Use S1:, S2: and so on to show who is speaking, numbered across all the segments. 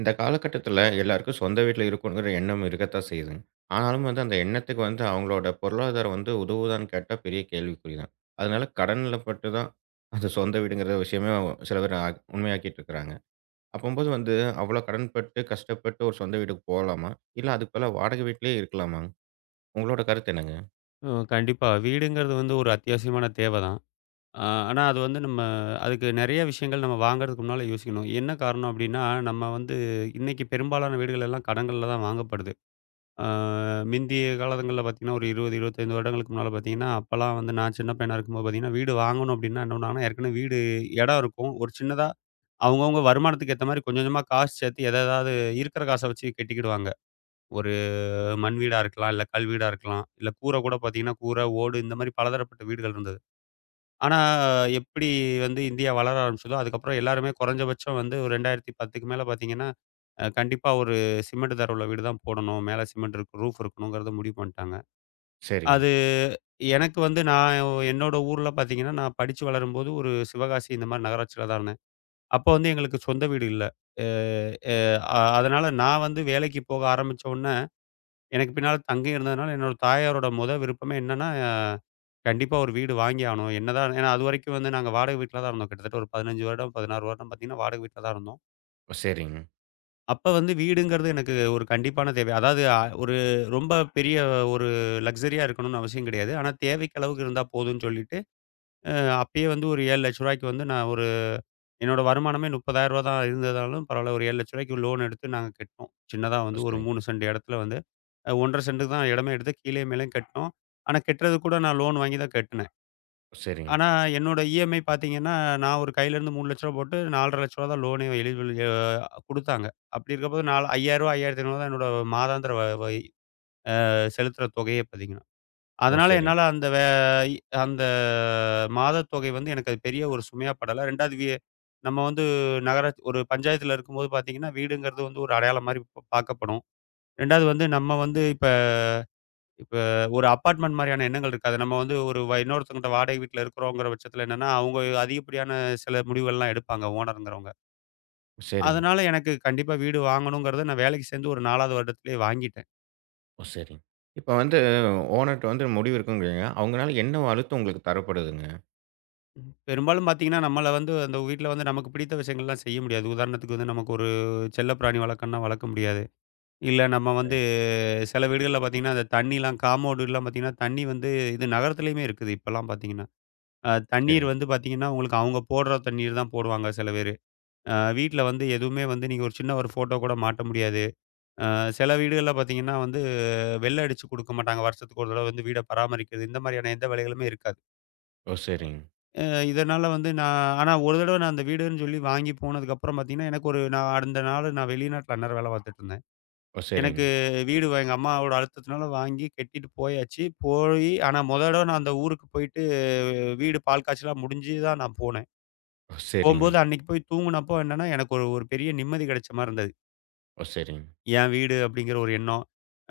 S1: இந்த காலகட்டத்தில எல்லாருக்கும் சொந்த வீட்ல இருக்கணுங்கிற எண்ணம் இருக்கத்தான் செய்யுதுங்க. ஆனாலும் வந்து அந்த எண்ணத்துக்கு வந்து அவங்களோட பொருளாதாரம் வந்து உதவுதான்னு கேட்டா பெரிய கேள்விக்குறி தான். அதனால கடன்ல பட்டு தான் அந்த சொந்த வீடுங்கிற விஷயமே சில பேர் உண்மையாக்கிட்டு இருக்கிறாங்க. அப்பம்போது வந்து அவ்வளோ கடன்பட்டு, கஷ்டப்பட்டு ஒரு சொந்த வீட்டுக்கு போலாமா? இல்ல அதுக்கு பதிலா வாடகை வீட்லயே இருக்கலாமா? உங்களோட கருத்து என்னங்க?
S2: ம். கண்டிப்பா. வீடுங்கிறது வந்து ஒரு அத்தியாவசியமான தேவை தான். அ ஆனா அது வந்து நம்ம அதுக்கு நெறைய விஷயங்கள் நம்ம வாங்குறதுக்கு முன்னால யோசிக்கணும். என்ன காரணம் அப்டின்னா, நம்ம வந்து இன்னைக்கு பெரும்பாலான வீடுகள் எல்லாம் கடன்கள்ல தான் வாங்கப்படுது. அ மிந்திய காலங்கள்ல பார்த்தீங்கன்னா, ஒரு 20, 25 வருடங்களுக்கு முன்னால பார்த்தீங்கன்னா, அப்பலாம் வந்து நான் சின்ன பையனா இருக்கும்போது பார்த்தீங்கன்னா, வீடு வாங்கணும் அப்டின்னா என்ன பண்ணுவாங்கன்னா, ஏற்கனவே வீடு இடம் இருக்கும். ஒரு சின்னதா அவங்கவங்க வருமானத்துக்கு ஏத்த மாரி கொஞ்சம் கொஞ்சமா காசு சேர்த்து எத எதாவது இருக்கிற காச வச்சு கட்டிக்கிடுவாங்க. ஒரு மண் வீடா இருக்கலாம், இல்ல கல் வீடா இருக்கலாம், இல்ல கூரை கூட பார்த்தீங்கன்னா, கூரை, ஓடு இந்த மாரி பலதரப்பட்ட வீடுகள் இருந்தது. ஆனா எப்படி வந்து இந்தியா வளர ஆரம்பிச்சதோ, அதுக்கப்புறம் எல்லாருமே குறைஞ்சபட்சம் வந்து ஒரு 2010க்கு மேல பார்த்தீங்கன்னா, கண்டிப்பா ஒரு சிமெண்ட் தர உள்ள வீடு தான் போடணும். மேல சிமெண்ட் இருக்கும், ரூஃப் இருக்கணுங்கிறத முடிவு பண்ணிட்டாங்க.
S1: சரிங்க.
S2: அது எனக்கு வந்து நான் என்னோட ஊர்ல பார்த்தீங்கன்னா, நான் படிச்சு வளரும்போது ஒரு சிவகாசி இந்த மாரி நகராட்சியில தான் இருந்தேன். அப்போ வந்து எங்களுக்கு சொந்த வீடு இல்ல. அ, அ அதனால நான் வந்து வேலைக்கு போக ஆரம்பிச்ச உடனே எனக்கு பின்னால தங்கை இருந்ததுனால, என்னோட தாயாரோட மொத விருப்பமே என்னன்னா, கண்டிப்பா ஒரு வீடு வாங்கி ஆகணும். என்னதான் ஏன்னா அதுவரைக்கும் வந்து நாங்க வாடகை வீட்ல தான் இருந்தோம். கிட்டத்தட்ட ஒரு 15 வருடம், 16 வருடம் பார்த்தீங்கன்னா, வாடகை வீட்ல தான் இருந்தோம்.
S1: ஓ! சரிங்க.
S2: அப்ப வந்து வீடுங்கிறது எனக்கு ஒரு கண்டிப்பான தேவை. அதாவது ஒரு ரொம்ப பெரிய ஒரு லக்ஸரியா இருக்கணும்னு அவசியம் கிடையாது. ஆனா தேவைக்கு அளவுக்கு இருந்தா போதும்ன்னு சொல்லிட்டு, அ அப்பயே வந்து ஒரு ரூ. 7,00,000க்கு வந்து நான் ஒரு என்னோட வருமானமே ரூ. 30,000 தான் இருந்ததாலும் பரவாயில்ல. ஒரு ரூ. 7,00,000 லோன் எடுத்து நாங்க கட்டுனோம். சின்னதா
S1: ஓ!
S2: வந்து ஒரு
S1: சரிங்க.
S2: 3 சென்ட் இடத்துல வந்து 1 1/2 சென்ட்டுக்கு தான் இடமே எடுத்து கீழயும் மேலயும் கட்டுனோம். ஆனா கட்டுறது கூட நான் லோன் வாங்கி தான் கட்டுனேன்.
S1: ஓ! சரிங்க.
S2: ஆனா என்னோட இஎம்ஐ பார்த்தீங்கன்னா, நான் ஒரு கையிலேருந்து ரூ. 3,00,000 போட்டு ரூ. 4,50,000 தான் லோனே எலிஜிபிள் குடுத்தாங்க. அப்படி இருக்கப்போது நாலு ரூ. 5,000 ரூ. 5,500 தான் என்னோட மாதாந்திர வ வை அ செலுத்துற தொகையே பார்த்தீங்கன்னா.
S1: ஓ!
S2: அதனால
S1: சரிங்க.
S2: என்னால அந்த வே இ அந்த மாதத் தொகை வந்து எனக்கு அது பெரிய ஒரு சுமையா படல. 2வது வி நம்ம வந்து நகர ஒரு பஞ்சாயத்துல இருக்கும்போது பாத்தீங்கன்னா, வீடுங்கிறது வந்து ஒரு அடையாளம் மாரி பார்க்கப்படும். 2வது வந்து நம்ம வந்து இப்ப இப்ப ஒரு அபார்ட்மெண்ட் மாரியான எண்ணங்கள் இருக்காது. நம்ம வந்து ஒரு வ இன்னொருத்தவங்கட்ட வாடகை வீட்ல இருக்கிறோங்கிற பட்சத்துல என்னன்னா, அவங்க அதிகப்படியான சில முடிவுகள்லாம் எடுப்பாங்க ஓனருங்கிறவங்க.
S1: ஓ சரிங்க.
S2: அதனால எனக்கு கண்டிப்பா வீடு வாங்கணுங்கிறத நான் வேலைக்கு சேர்ந்து ஒரு 4வது வருடத்திலேயே வாங்கிட்டேன்.
S1: ஓ! சரிங்க. இப்ப வந்து ஓனர்ட்ட வந்து முடிவு இருக்குங்கிறீங்க. அவங்கனால என்ன அழுத்தம் உங்களுக்கு தரப்படுதுங்க?
S2: பெரும்பாலும் பார்த்தீங்கன்னா, நம்மள வந்து அந்த வீட்ல வந்து நமக்கு பிடித்த விஷயங்கள்லாம் செய்ய முடியாது. உதாரணத்துக்கு வந்து நமக்கு ஒரு செல்லப்பிராணி வளர்க்கணும்னா வளர்க்க முடியாது. இல்ல நம்ம வந்து சில வீடுகள்ல பார்த்தீங்கன்னா, அந்த தண்ணிலாம் காம்பவுண்டுலாம் பார்த்தீங்கன்னா, தண்ணி வந்து இது நகரத்திலயுமே இருக்குது இப்பலாம் பார்த்தீங்கன்னா. தண்ணீர்
S1: சரிங்க.
S2: வந்து பார்த்தீங்கன்னா, உங்களுக்கு அவங்க போடுற தண்ணீர் தான் போடுவாங்க சில பேரு. அ வீட்ல வந்து எதுவுமே வந்து நீங்க ஒரு சின்ன ஒரு ஃபோட்டோ கூட மாட்ட முடியாது. அ சில வீடுகள்ல பார்த்தீங்கன்னா வந்து வெள்ள அடிச்சு குடுக்க மாட்டாங்க. வருஷத்துக்கு ஒரு தடவ வந்து வீட பராமரிக்கிறது. இந்த மாதிரியான எந்த வேலைகளுமே இருக்காது.
S1: ஓ! சரிங்க.
S2: அ இதனால வந்து நான் ஆனா ஒரு தடவ நான் அந்த வீடுன்னு சொல்லி வாங்கி போனதுக்கப்புறம் பார்த்தீங்கன்னா, எனக்கு ஒரு நான் அந்த நாள் நான் வெளிநாட்ல அந்நேரம் வேலை பார்த்துட்டுருந்தேன்.
S1: ஓ!
S2: எனக்கு
S1: சரிங்க.
S2: வீடு வ எங்க அம்மாவோட அழுத்தத்தினால வாங்கி கட்டிட்டு போயாச்சு. போயி ஆனா மொத தடவ நான் அந்த ஊருக்கு போயிட்டு வீடு பால் காய்ச்சலாம் முடிஞ்சு தான் நான் போனேன்.
S1: ஓ! சரிங்க.
S2: போம்போது அன்னைக்கு போய் தூங்குனப்போ என்னன்னா, எனக்கு ஒரு ஒரு பெரிய நிம்மதி கிடைச்ச மாரி இருந்தது.
S1: ஓ! சரிங்க.
S2: என் வீடு அப்படிங்கிற ஒரு எண்ணம்.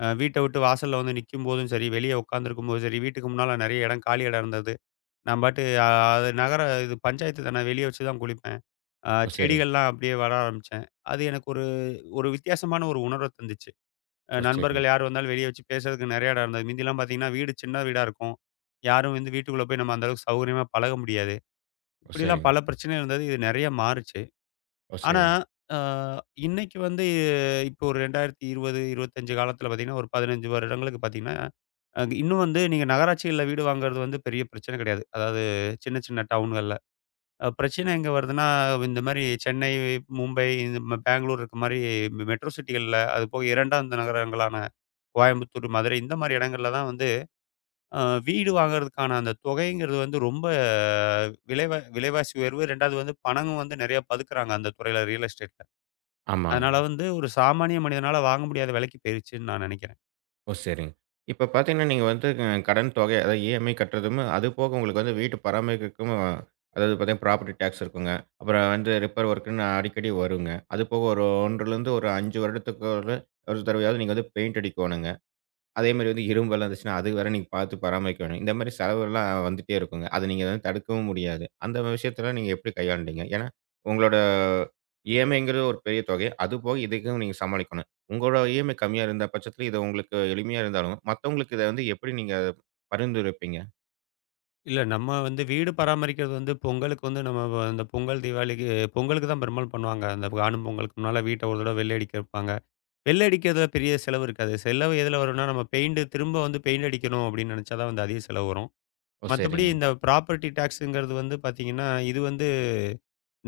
S2: வீட்ட விட்டு வாசல்ல வந்து நிக்கும்போதும் சரி, வெளிய உட்காந்துருக்கும்போதும் சரி, வீட்டுக்கு முன்னால நெறைய இடம், காலி இடம் இருந்தது. நான் பாட்டு அ அது நகர இது பஞ்சாயத்து தானே வெளிய வச்சு தான் குளிப்பேன்.
S1: ஓ! சரிங்க.
S2: செடிகள்லாம் அப்படியே வர ஆரம்பிச்சேன். அது எனக்கு ஒரு ஒரு வித்தியாசமான ஒரு உணர்வ தந்துச்சு.
S1: ஓ! சரிங்க.
S2: நண்பர்கள் யார் வந்தாலும் வெளிய வச்சு பேசுறதுக்கு நெறைய இடம் இருந்தது. மிந்திலாம் பார்த்தீங்கன்னா, வீடு சின்ன வீடா இருக்கும். யாரும் வந்து வீட்டுக்குள்ள போய் நம்ம அந்த அளவுக்கு சௌகரியமா பழக முடியாது.
S1: ஓ!
S2: இப்படிலாம்
S1: சரிங்க.
S2: பல பிரச்சனை இருந்தது. இது நெறைய மாறுச்சு.
S1: ஓ!
S2: ஆனா,
S1: சரிங்க.
S2: அ இன்னைக்கு வந்து இப்போ ஒரு 2020, 25 காலத்துல பார்த்தீங்கன்னா, ஒரு 15 வருடங்களுக்கு பார்த்தீங்கன்னா, இன்னும் வந்து நீங்க நகராட்சிகள்ல வீடு வாங்குறது வந்து பெரிய பிரச்சனை கிடையாது. அதாவது சின்ன சின்ன டவுன்கள் பிரச்சனை எங்க வருதுன்னா, இந்த மாரி சென்னை, மும்பை, இந்த ம பெங்களூர் இருக்க மாரி மெட்ரோ சிட்டிகள்ல, அது போக 2ம் நகரங்களான கோயம்புத்தூர், மதுரை இந்த மாரி இடங்கள்ல தான் வந்து அ வீடு வாங்குறதுக்கான அந்த தொகைங்கிறது வந்து ரொம்ப விலைவாசி உயர்வு. 2வது வந்து பணமும் வந்து நெறையா பதுக்குறாங்க அந்த துறையில ரியல் எஸ்டேட்ல.
S1: ஆமாங்க.
S2: அதனால வந்து ஒரு சாமானிய மனிதனால வாங்க முடியாத விலைக்கு போயிருச்சுன்னு நான் நெனைக்கிறேன்.
S1: ஓ! சரிங்க. இப்ப பார்த்தீங்கன்னா, நீங்க வந்து கடன் தொகை, அதாவது இஎம்ஐ கட்டுறதும், அது போக உங்களுக்கு வந்து வீட்டு பராமரிப்புக்கும், அதாவது பார்த்தீங்கன்னா, ப்ராப்பர்ட்டி டாக்ஸ் இருக்குங்க. அப்புறம் வந்து ரிப்பேர் ஒர்க்குன்னு அடிக்கடி வருங்க. அது போக ஒரு 1 1/2 ஒரு 5 வருடத்துக்கு ஒரு ஒரு தடவையாவது நீங்க வந்து பெயிண்ட் அடிக்கோணுங்க. அதே மாரி வந்து இரும்பெல்லாம் இருந்துச்சுன்னா, அது வேற நீங்க பார்த்து பராமரிக்க வேணும். இந்த மாரி செலவுகள்லாம் வந்துட்டே இருக்குங்க. அத நீங்க வந்து தடுக்கவும் முடியாது. அந்த விஷயத்தலாம் நீங்க எப்படி கையாண்டீங்க? ஏன்னா, உங்களோட இஎம்ஐங்கிறது ஒரு பெரிய தொகை. அதுபோக இதுக்கும் நீங்க சமாளிக்கணும். உங்களோட இஎம்ஐ கம்மியா இருந்த பட்சத்தில இது உங்களுக்கு எளிமையா இருந்தாலும், மத்தவங்களுக்கு இத வந்து எப்படி நீங்க அதை பரிந்துரைப்பீங்க?
S2: இல்ல நம்ம வந்து வீடு பராமரிக்கிறது வந்து பொங்கலுக்கு வந்து நம்ம அந்த பொங்கல், தீபாவளிக்கு பொங்கலுக்கு தான் பெரும்பாலும் பண்ணுவாங்க. அந்த காணும் பொங்கலுக்கு முன்னால வீட்ட ஒரு தடவ வெள்ளை அடிக்க வைப்பாங்க. வெள்ள அடிக்கிறதுல பெரிய செலவு இருக்காது. செலவு எதுல வரும்னா, நம்ம பெயிண்ட் திரும்ப வந்து பெயிண்ட் அடிக்கணும் அப்படின்னு நெனச்சா தான் வந்து அதிக செலவு வரும்.
S1: ஓ!
S2: மத்தபடி
S1: சரிங்க.
S2: இந்த ப்ராப்பர்ட்டி டாக்ஸுங்கிறது வந்து பாத்தீங்கன்னா, இது வந்து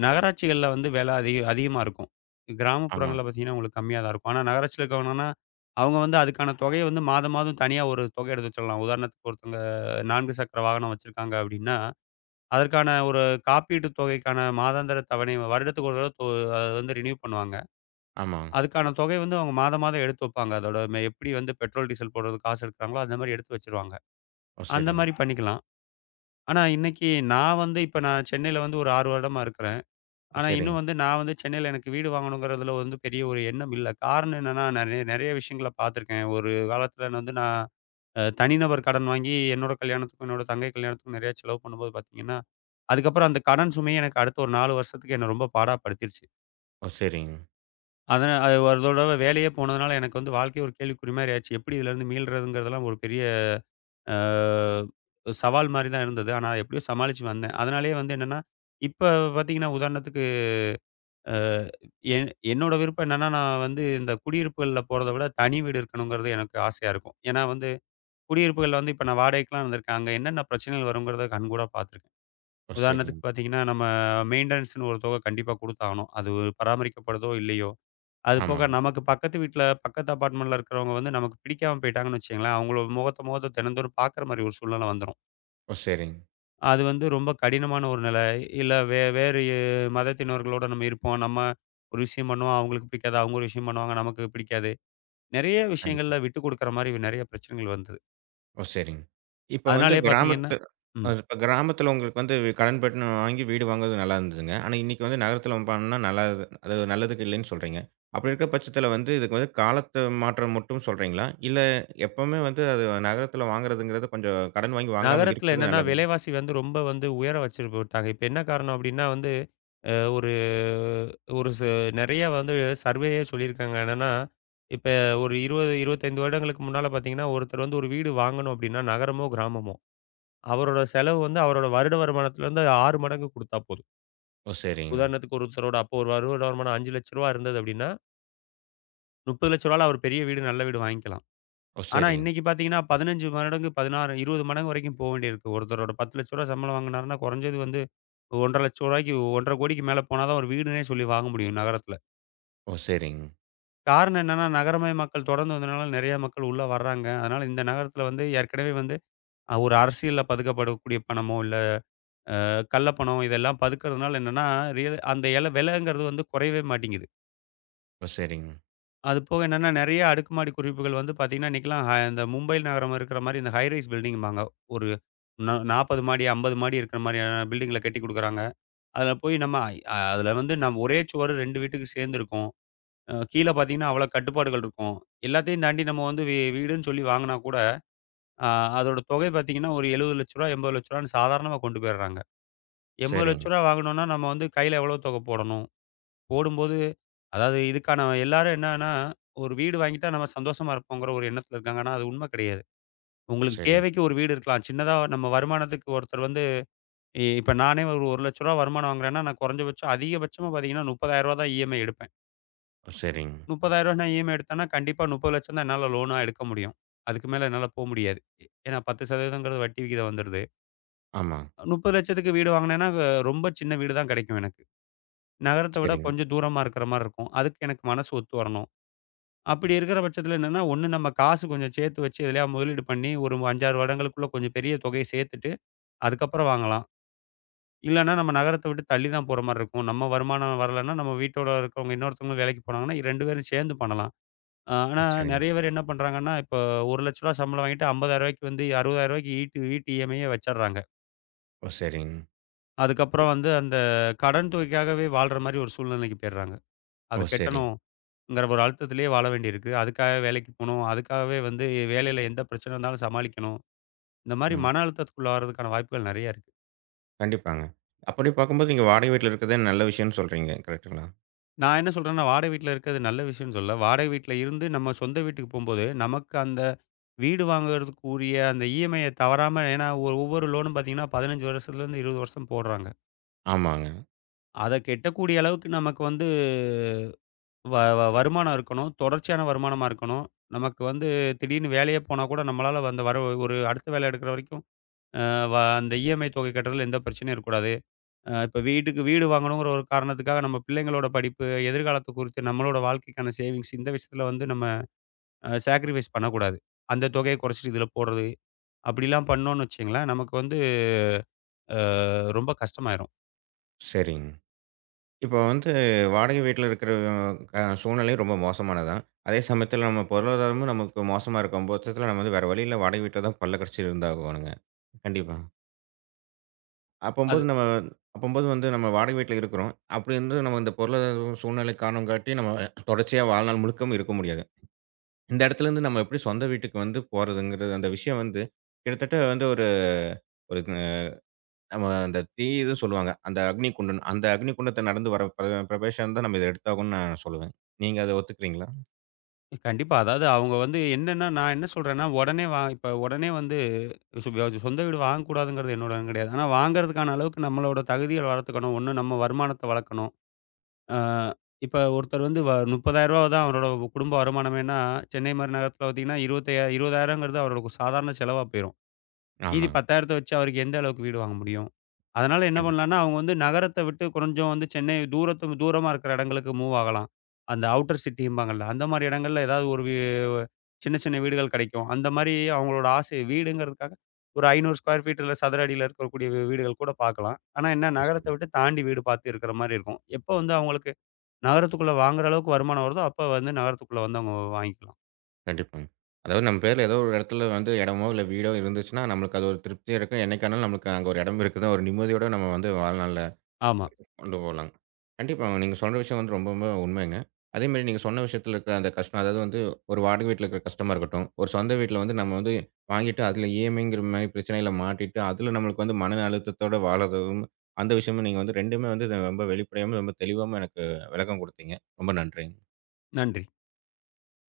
S2: நகராட்சிகள்ல வந்து வெல அதிகமா இருக்கும்.
S1: ஆமா,
S2: கிராமப்புறங்கள்ல பாத்தீங்கன்னா, உங்களுக்கு கம்மியா தான் இருக்கும். ஆனா நகராட்சியில இருக்கவங்கன்னா, அவங்க வந்து அதுக்கான தொகைய வந்து மாதம், மாதம் தனியா ஒரு தொகை எடுத்து வச்சிடலாம். உதாரணத்துக்கு ஒருத்தவங்க 4 சக்கர வாகனம் வச்சிருக்காங்க அப்படின்னா, அதற்கான ஒரு காப்பீட்டு தொகைக்கான மாதாந்திர தவணை வருடத்துக்கு ஒரு தடவ அது வந்து ரினியூ பண்ணுவாங்க.
S1: ஆமா.
S2: அதுக்கான தொகை வந்து அவங்க மாதம் மாதம் எடுத்து வைப்பாங்க. அதோட எப்படி வந்து பெட்ரோல், டீசல் போடுறதுக்கு காசு எடுக்குறாங்களோ, அந்த மாரி எடுத்து வச்சுருவாங்க.
S1: ஓ!
S2: அந்த
S1: சரிங்க,
S2: மாரி பண்ணிக்கலாம். ஆனா இன்னைக்கு நான் வந்து இப்ப நான் சென்னையில வந்து ஒரு 6 வருடமா இருக்கிறேன்.
S1: ஓ!
S2: ஆனா இன்னும்
S1: சரிங்க,
S2: வந்து நான் வந்து சென்னையில எனக்கு வீடு வாங்கணுங்கிறதுல வந்து பெரிய ஒரு எண்ணம் இல்ல. காரணம் என்னன்னா, நெறைய நெறைய விஷயங்கள பார்த்துருக்கேன். ஒரு காலத்துல வந்து நான் தனிநபர் கடன் வாங்கி என்னோட கல்யாணத்துக்கும், என்னோட தங்கை கல்யாணத்துக்கும் நெறைய செலவு பண்ணும்போது பார்த்தீங்கன்னா, அதுக்கப்புறம் அந்த கடன் சுமையே எனக்கு அடுத்த ஒரு 4 வருஷத்துக்கு என்ன ரொம்ப பாடா படுத்திருச்சு.
S1: ஓ! சரிங்க,
S2: அதனா அது ஒரு தடவ வேலையே போனதுனால எனக்கு வந்து வாழ்க்கையே ஒரு கேள்விக்குறி மாரி ஆயிருச்சு. எப்படி இதுலேருந்து மீள்றதுங்கிறதெல்லாம் ஒரு பெரிய அ சவால் மாரி தான் இருந்தது. ஆனா, எப்படியோ சமாளிச்சு வந்தேன். அதனாலேயே வந்து என்னன்னா, இப்ப பார்த்தீங்கன்னா, உதாரணத்துக்கு அ என்னோட விருப்பம் என்னன்னா, நான் வந்து இந்த குடியிருப்புகள்ல போறத விட தனி வீடு இருக்கணுங்கிறது எனக்கு ஆசையா இருக்கும். ஏன்னா வந்து குடியிருப்புகள்ல வந்து இப்ப நான் வாடகைக்குலாம் இருந்திருக்கேன். அங்க என்னென்ன பிரச்சனைகள் வருங்கிறத கண்கூடா பார்த்துருக்கேன்.
S1: ஓ! சரிங்க,
S2: உதாரணத்துக்கு
S1: ஓ! சரிங்க.
S2: பார்த்தீங்கன்னா, நம்ம மெயின்டனன்ஸ்ன்னு ஒரு தொகை கண்டிப்பா குடுத்தாகணும். அது பராமரிக்கப்படுதோ இல்லையோ! அது போக
S1: ஆமாங்க.
S2: நமக்கு பக்கத்து வீட்ல, பக்கத்து அபார்ட்மெண்ட்ல இருக்கிறவங்க வந்து நமக்கு பிடிக்காம போயிட்டாங்கன்னு வச்சுக்கங்களேன், அவங்களோட முகத்த முகத்த தினந்தோறும் பார்க்குற மாரி ஒரு சூழ்நிலை வந்துரும்.
S1: ஓ! சரிங்க.
S2: அது வந்து ரொம்ப கடினமான ஒரு நிலை. இல்ல வே வேறு எ மதத்தினர்களோட நம்ம இருப்போம். நம்ம ஒரு விஷயம் பண்ணுவோம், அவங்களுக்கு பிடிக்காது. அவங்க ஒரு விஷயம் பண்ணுவாங்க, நமக்கு பிடிக்காது. நெறைய
S1: கண்டிப்பா.
S2: விஷயங்கள்ல விட்டு குடுக்குற மாரி நெறைய பிரச்சனைகள் வந்தது.
S1: ஓ! சரிங்க. இப்ப வந்து
S2: அதனாலயே பார்த்தீங்கன்னா
S1: கிராமத்து அ
S2: ம்.
S1: இப்ப கிராமத்தில உங்களுக்கு வந்து கடன் பட்டுன்னு வாங்கி வீடு வாங்குறது நல்லா இருந்ததுங்க. ஆனா, இன்னைக்கு வந்து நகரத்தில பண்ணா நல்லா இது அது நல்லதுக்கு இல்லைன்னு சொல்றீங்க. அப்படி இருக்க பட்சத்தில வந்து இதுக்கு வந்து காலத்து மாற்றம் மட்டும் சொல்றீங்களா? இல்ல எப்பவுமே வந்து அது நகரத்தில வாங்குறதுங்கிறது கொஞ்சம் கடன் வாங்கி வாங்காம
S2: நகரத்தில
S1: இருக்கிறது
S2: என்னன்னா
S1: நல்லதுங்க.
S2: விலைவாசி வந்து ரொம்ப வந்து உயர வச்சுட்டு போயிட்டாங்க. இப்ப என்ன காரணம் அப்டின்னா வந்து அ ஒரு ஒரு ச நெறைய வந்து சர்வேயே சொல்லியிருக்காங்க. என்னன்னா, இப்ப ஒரு 20, 25 வருடங்களுக்கு முன்னால பார்த்தீங்கன்னா, ஒருத்தர் வந்து ஒரு வீடு வாங்கணும் அப்டின்னா, நகரமோ, கிராமமோ, அவரோட செலவு வந்து அவரோட வருட வருமானத்திலருந்து 6 மடங்கு குடுத்தா போதும்.
S1: ஓ! சரிங்க.
S2: உதாரணத்துக்கு ஒருத்தரோட அப்போ ஒரு வருட வருமானம் ரூ. 5,00,000 இருந்தது அப்டின்னா, ரூ. 30,00,000 அவர் பெரிய வீடு, நல்ல வீடு வாங்கிக்கலாம்.
S1: ஓ!
S2: ஆனா
S1: சரிங்க.
S2: இன்னைக்கு பார்த்தீங்கன்னா, 15 மடங்கு, 16 20 மடங்கு வரைக்கும் போ வேண்டியிருக்கு. ஒருத்தரோட ரூ. 10,00,000 சம்பளம் வாங்குனாருன்னா, குறைஞ்சது வந்து ரூ. 1,50,000க்கு மேல போனா தான் ஒரு வீடுன்னே சொல்லி வாங்க முடியும் நகரத்தில.
S1: ஓ! சரிங்க.
S2: காரணம் என்னன்னா, நகரமயமாக்கல் தொடர்ந்து வந்ததுனால நெறைய மக்கள் உள்ள வர்றாங்க. அதனால இந்த நகரத்தில வந்து ஏற்கனவே வந்து ஒரு அரசியல்ல பதுக்கப்படக்கூடிய பணமோ, இல்ல கள்ள பணம் இதெல்லாம் பதுக்கிறதுனால என்னன்னா, ரியல் அந்த எல விலைங்கிறது வந்து குறையவே மாட்டேங்குது.
S1: ஓ! சரிங்க.
S2: அது போக என்னன்னா, நெறைய அடுக்குமாடி குடியிருப்புகள் வந்து பார்த்தீங்கன்னா, இன்னைக்கெல்லாம் இந்த மும்பை நகரம் இருக்கிற மாரி இந்த ஹை ரைஸ் பில்டிங்பாங்க. ஒரு நா 40 மாடி, 50 மாடி இருக்கிற மாரியான பில்டிங்ல கட்டிக் குடுக்குறாங்க. அதில போய் நம்ம அதில வந்து நம்ம ஒரே சுவரு 2 வீட்டுக்கு சேர்ந்திருக்கும். கீழ பார்த்தீங்கன்னா, அவ்வளோ கட்டுப்பாடுகள் இருக்கும். எல்லாத்தையும் தாண்டி நம்ம வந்து வீடுன்னு சொல்லி வாங்குனா கூட, அ அதோட தொகை பார்த்தீங்கன்னா, ஒரு ரூ. 70,00,000 ரூ. 80,00,000ன்னு சாதாரணமா கொண்டு போயிடுறாங்க. ரூ.
S1: சரிங்க.
S2: 80,00,000 வாங்கணும்னா, நம்ம வந்து கையில எவ்வளோ தொகை போடணும்? போடும்போது அதாவது இதுக்கான எல்லாரும் என்னன்னா, ஒரு வீடு வாங்கிட்டா நம்ம சந்தோஷமா இருப்போங்கிற ஒரு எண்ணத்துல இருக்காங்க. ஆனா, அது உண்மை கிடையாது.
S1: ஓ!
S2: உங்களுக்கு
S1: சரிங்க.
S2: தேவைக்கு ஒரு வீடு இருக்கலாம். சின்னதா நம்ம வருமானத்துக்கு ஒருத்தர் வந்து இப்ப நானே ஒரு ரூ. 1,00,000 வருமானம் வாங்குறேன்னா, நான் குறைஞ்சபட்சம் அதிகபட்சமா பார்த்தீங்கன்னா, ரூ. 30,000 தான் இஎம்ஐ எடுப்பேன்.
S1: ஓ! சரிங்க.
S2: ரூ. 30,000 நான் இஎம்ஐ எடுத்தேன்னா, கண்டிப்பா 30,00,000 தான் என்னால லோனா எடுக்க முடியும். அதுக்கு மேல என்னால போ முடியாது. ஏன்னா 10% வட்டி விகிதம் வந்துருது.
S1: ஆமா.
S2: 30,00,000க்கு வீடு வாங்குனேன்னா, ரொம்ப சின்ன வீடு தான் கிடைக்கும் எனக்கு. நகரத்த விட
S1: சரிங்க.
S2: கொஞ்சம் தூரமா இருக்கிற மாரி இருக்கும். அதுக்கு எனக்கு மனசு ஒத்து வரணும். அப்படி இருக்கிற பட்சத்தில என்னன்னா, ஒண்ணு நம்ம காசு கொஞ்சம் சேர்த்து வச்சு எதுலயா முதலீடு பண்ணி, ஒரு 5, 6 வருடங்களுக்குள்ள கொஞ்சம் பெரிய தொகைய சேர்த்துட்டு, அதுக்கப்புறம் வாங்கலாம். இல்லன்னா நம்ம நகரத்த விட்டு தள்ளி தான் போற மாரி இருக்கும். நம்ம வருமானம் வரலன்னா, நம்ம வீட்டோட இருக்கிறவங்க இன்னொருத்தவங்க வேலைக்கு போனாங்கன்னா, 2 பேரும் சேர்ந்து பண்ணலாம்.
S1: ஓ!
S2: ஆனா
S1: சரிங்க.
S2: நெறைய பேர் என்ன பண்றாங்கன்னா, இப்போ ரூ. 1,00,000 சம்பளம் வாங்கிட்டு ரூ. 50,000க்கு வந்து ரூ. 60,000க்கு ஈட்டு வீட்டு இஎம்ஐயே வச்சர்றாங்க.
S1: ஓ! சரிங்க.
S2: அதுக்கப்புறம்
S1: இப்
S2: வந்து அந்த கடன் தொகைக்காகவே வாழ்ற மாரி ஒரு சூழ்நிலைக்கு போயிர்றாங்க. அது
S1: ஓ! சரிங்க.
S2: கட்டணுங்கிற ஒரு அழுத்தத்திலேயே வாழ வேண்டியிருக்கு. அதுக்காக வேலைக்கு போணும். அதுக்காகவே வந்து வேலையில எந்த பிரச்சனை இருந்தாலும் சமாளிக்கணும். இந்த மாரி
S1: ம்.
S2: மன அழுத்தத்துக்குள்ளாகுறதுக்கான வாய்ப்புகள் நெறைய இருக்கு.
S1: கண்டிப்பாங்க. அப்படி பார்க்கும்போது நீங்க வாடகை வீட்ல இருக்கிறதே நல்ல விஷயம்னு சொல்றீங்க. கரெக்ட்டுங்களா?
S2: நான் என்ன சொல்றேன்னா, வாடகை வீட்ல இருக்கிறது நல்ல விஷயம்ன்னு சொல்லல. வாடகை வீட்ல இருந்து நம்ம சொந்த வீட்டுக்கு போம்போது, நமக்கு அந்த வீடு வாங்குறதுக்கு உரிய அந்த இஎம்ஐய தவறாம ஏன்னா ஒரு ஒவ்வொரு லோனும் பார்த்தீங்கன்னா, 15 வருஷத்துலேருந்து 20 வருஷம் போடுறாங்க.
S1: ஆமாங்க.
S2: அத கெட்டக்கூடிய அளவுக்கு நமக்கு வந்து வ வ வருமானம் இருக்கணும். தொடர்ச்சியான வருமானமா இருக்கணும். நமக்கு வந்து திடீர்னு வேலையே போனா கூட நம்மளால அந்த ஒரு அடுத்த வேலை எடுக்கிற வரைக்கும், அ வ அந்த இஎம்ஐ தொகை கட்டுறதுல எந்த பிரச்சனையும் இருக்கக்கூடாது. இப்ப வீட்டுக்கு வீடு வாங்கணுங்கிற ஒரு காரணத்துக்காக நம்ம பிள்ளைங்களோட படிப்பு, எதிர்காலத்த குறித்து நம்மளோட வாழ்க்கைக்கான சேவிங்ஸ் இந்த விஷயத்துல வந்து நம்ம சாக்ரிஃபைஸ் பண்ணக்கூடாது. அந்த தொகைய குறைச்சுட்டு இதுல போடுறது. அப்படிலாம் பண்ணோம்னு வச்சுக்கங்களேன், நமக்கு வந்து அ ரொம்ப கஷ்டமாயிரும்.
S1: சரிங்க. இப்போ வந்து வாடகை வீட்ல இருக்கிற சூழ்நிலை ரொம்ப மோசமானது தான். அதே சமயத்தில நம்ம பொருளாதாரமும் நமக்கு மோசமா இருக்கும் பட்சத்தில நம்ம வந்து வேற வழி இல்ல வாடகை வீட்ல தான் பல்ல கடிச்சு இருந்தாகணுங்க. கண்டிப்பா.
S2: அது
S1: அப்பம்போது நம்ம அப்பம்போது வந்து நம்ம வாடகை வீட்ல இருக்கிறோம். அப்படி இருந்து நம்ம இந்த பொருளாதார சூழ்நிலை காரணம் காட்டி நம்ம தொடர்ச்சியா வாழ்நாள் முழுக்கவும் இருக்க முடியாது. இந்த இடத்துலேருந்து நம்ம எப்படி சொந்த வீட்டுக்கு வந்து போறதுங்கிறது அந்த விஷயம் வந்து கிட்டத்தட்ட வந்து ஒரு ஒரு நம்ம அந்த தீ இது சொல்லுவாங்க. அந்த அக்னி குண்டன். அந்த அக்னி குண்டத்த நடந்து வர பிரவேசம் தான் நம்ம இத எடுத்தாகும்னு நான் சொல்லுவேன். நீங்க அத ஒத்துக்கிறீங்களா?
S2: கண்டிப்பா. அதாவது அவங்க வந்து என்னன்னா நான் என்ன சொல்றேன்னா, உடனே வா இப்ப உடனே வந்து சொ சொந்த வீடு வாங்கக்கூடாதுங்கிறது என்னோட எண்ணம் கிடையாது. ஆனா வாங்குறதுக்கான அளவுக்கு நம்மளோட தகுதிகள் வளர்த்துக்கணும். ஒண்ணு நம்ம வருமானத்த வளர்க்கணும். ஆ இப்ப ஒருத்தர் வந்து ரூ. 30,000 தான் அவரோட குடும்ப வருமானமேன்னா, சென்னை மாரி நகரத்தில பார்த்தீங்கன்னா, 25 20,000ங்கிறது அவரோட ஒரு சாதாரண செலவா போயிரும். மீதி
S1: ஆமாங்க.
S2: 10,000த்த வச்சு அவருக்கு எந்த அளவுக்கு வீடு வாங்க முடியும்? அதனால என்ன
S1: கண்டிப்பா.
S2: பண்ணலான்னா, அவங்க வந்து நகரத்த விட்டு கொஞ்சம் வந்து சென்னை தூரத்து தூரமா இருக்கிற இடங்களுக்கு மூவ் ஆகலாம். அந்த அவுட்டர் சிட்டிம்பாங்கல்ல. அந்த மாரி இடங்கள்ல ஏதாவது ஒரு சின்ன சின்ன வீடுகள் கிடைக்கும். அந்த மாரி அவங்களோட ஆசை வீடுங்கிறதுக்காக ஒரு 500 ஸ்கொயர் ஃபீட் இல்ல சதுர அடியில இருக்கக்கூடிய வீடுகள் கூட பார்க்கலாம். ஆனா என்ன நகரத்த
S1: சொல்லுங்க.
S2: விட்டு தாண்டி வீடு பார்த்து இருக்கிற மாரி இருக்கும். எப்போ வந்து அவங்களுக்கு நகரத்துக்குள்ள வாங்குற அளவுக்கு வருமானம் வருதோ, அப்ப வந்து நகரத்துக்குள்ள வந்து அவங்க வாங்கிக்கலாம்.
S1: கண்டிப்பாங்க. அதாவது நம்ம பேர்ல ஏதோ ஒரு இடத்துல வந்து இடமோ, இல்ல வீடோ இருந்துச்சுன்னா, நம்மளுக்கு அது ஒரு திருப்தியா இருக்கும். என்னைக்கானாலும் நம்மளுக்கு அங்க ஒரு இடம் இருக்குதா, ஒரு நிம்மதியோட நம்ம வந்து வாழ்நாள்ல
S2: ஆமா.
S1: கொண்டு போலாங்க. கண்டிப்பாங்க. நீங்க சொல்ற விஷயம் வந்து ரொம்பவுமே உண்மைங்க. அதேமாரி நீங்க சொன்ன விஷயத்துல இருக்கிற அந்த கஷ்டம், அதாவது வந்து ஒரு வாடகை வீட்ல இருக்கிற கஷ்டமா இருக்கட்டும், ஒரு சொந்த வீட்ல வந்து நம்ம வந்து வாங்கிட்டு அதுல இஎம்ஐங்கிற மாரி பிரச்சனையில மாட்டிட்டு, அதுல நம்மளுக்கு வந்து மன அழுத்தத்தோட வாழறதும், அந்த விஷயமும் நீங்க வந்து 2மே வந்து இதை ரொம்ப வெளிப்படையாவும், ரொம்ப தெளிவாவும் எனக்கு விளக்கம் குடுத்தீங்க. ரொம்ப நன்றிங்க.
S2: நன்றி.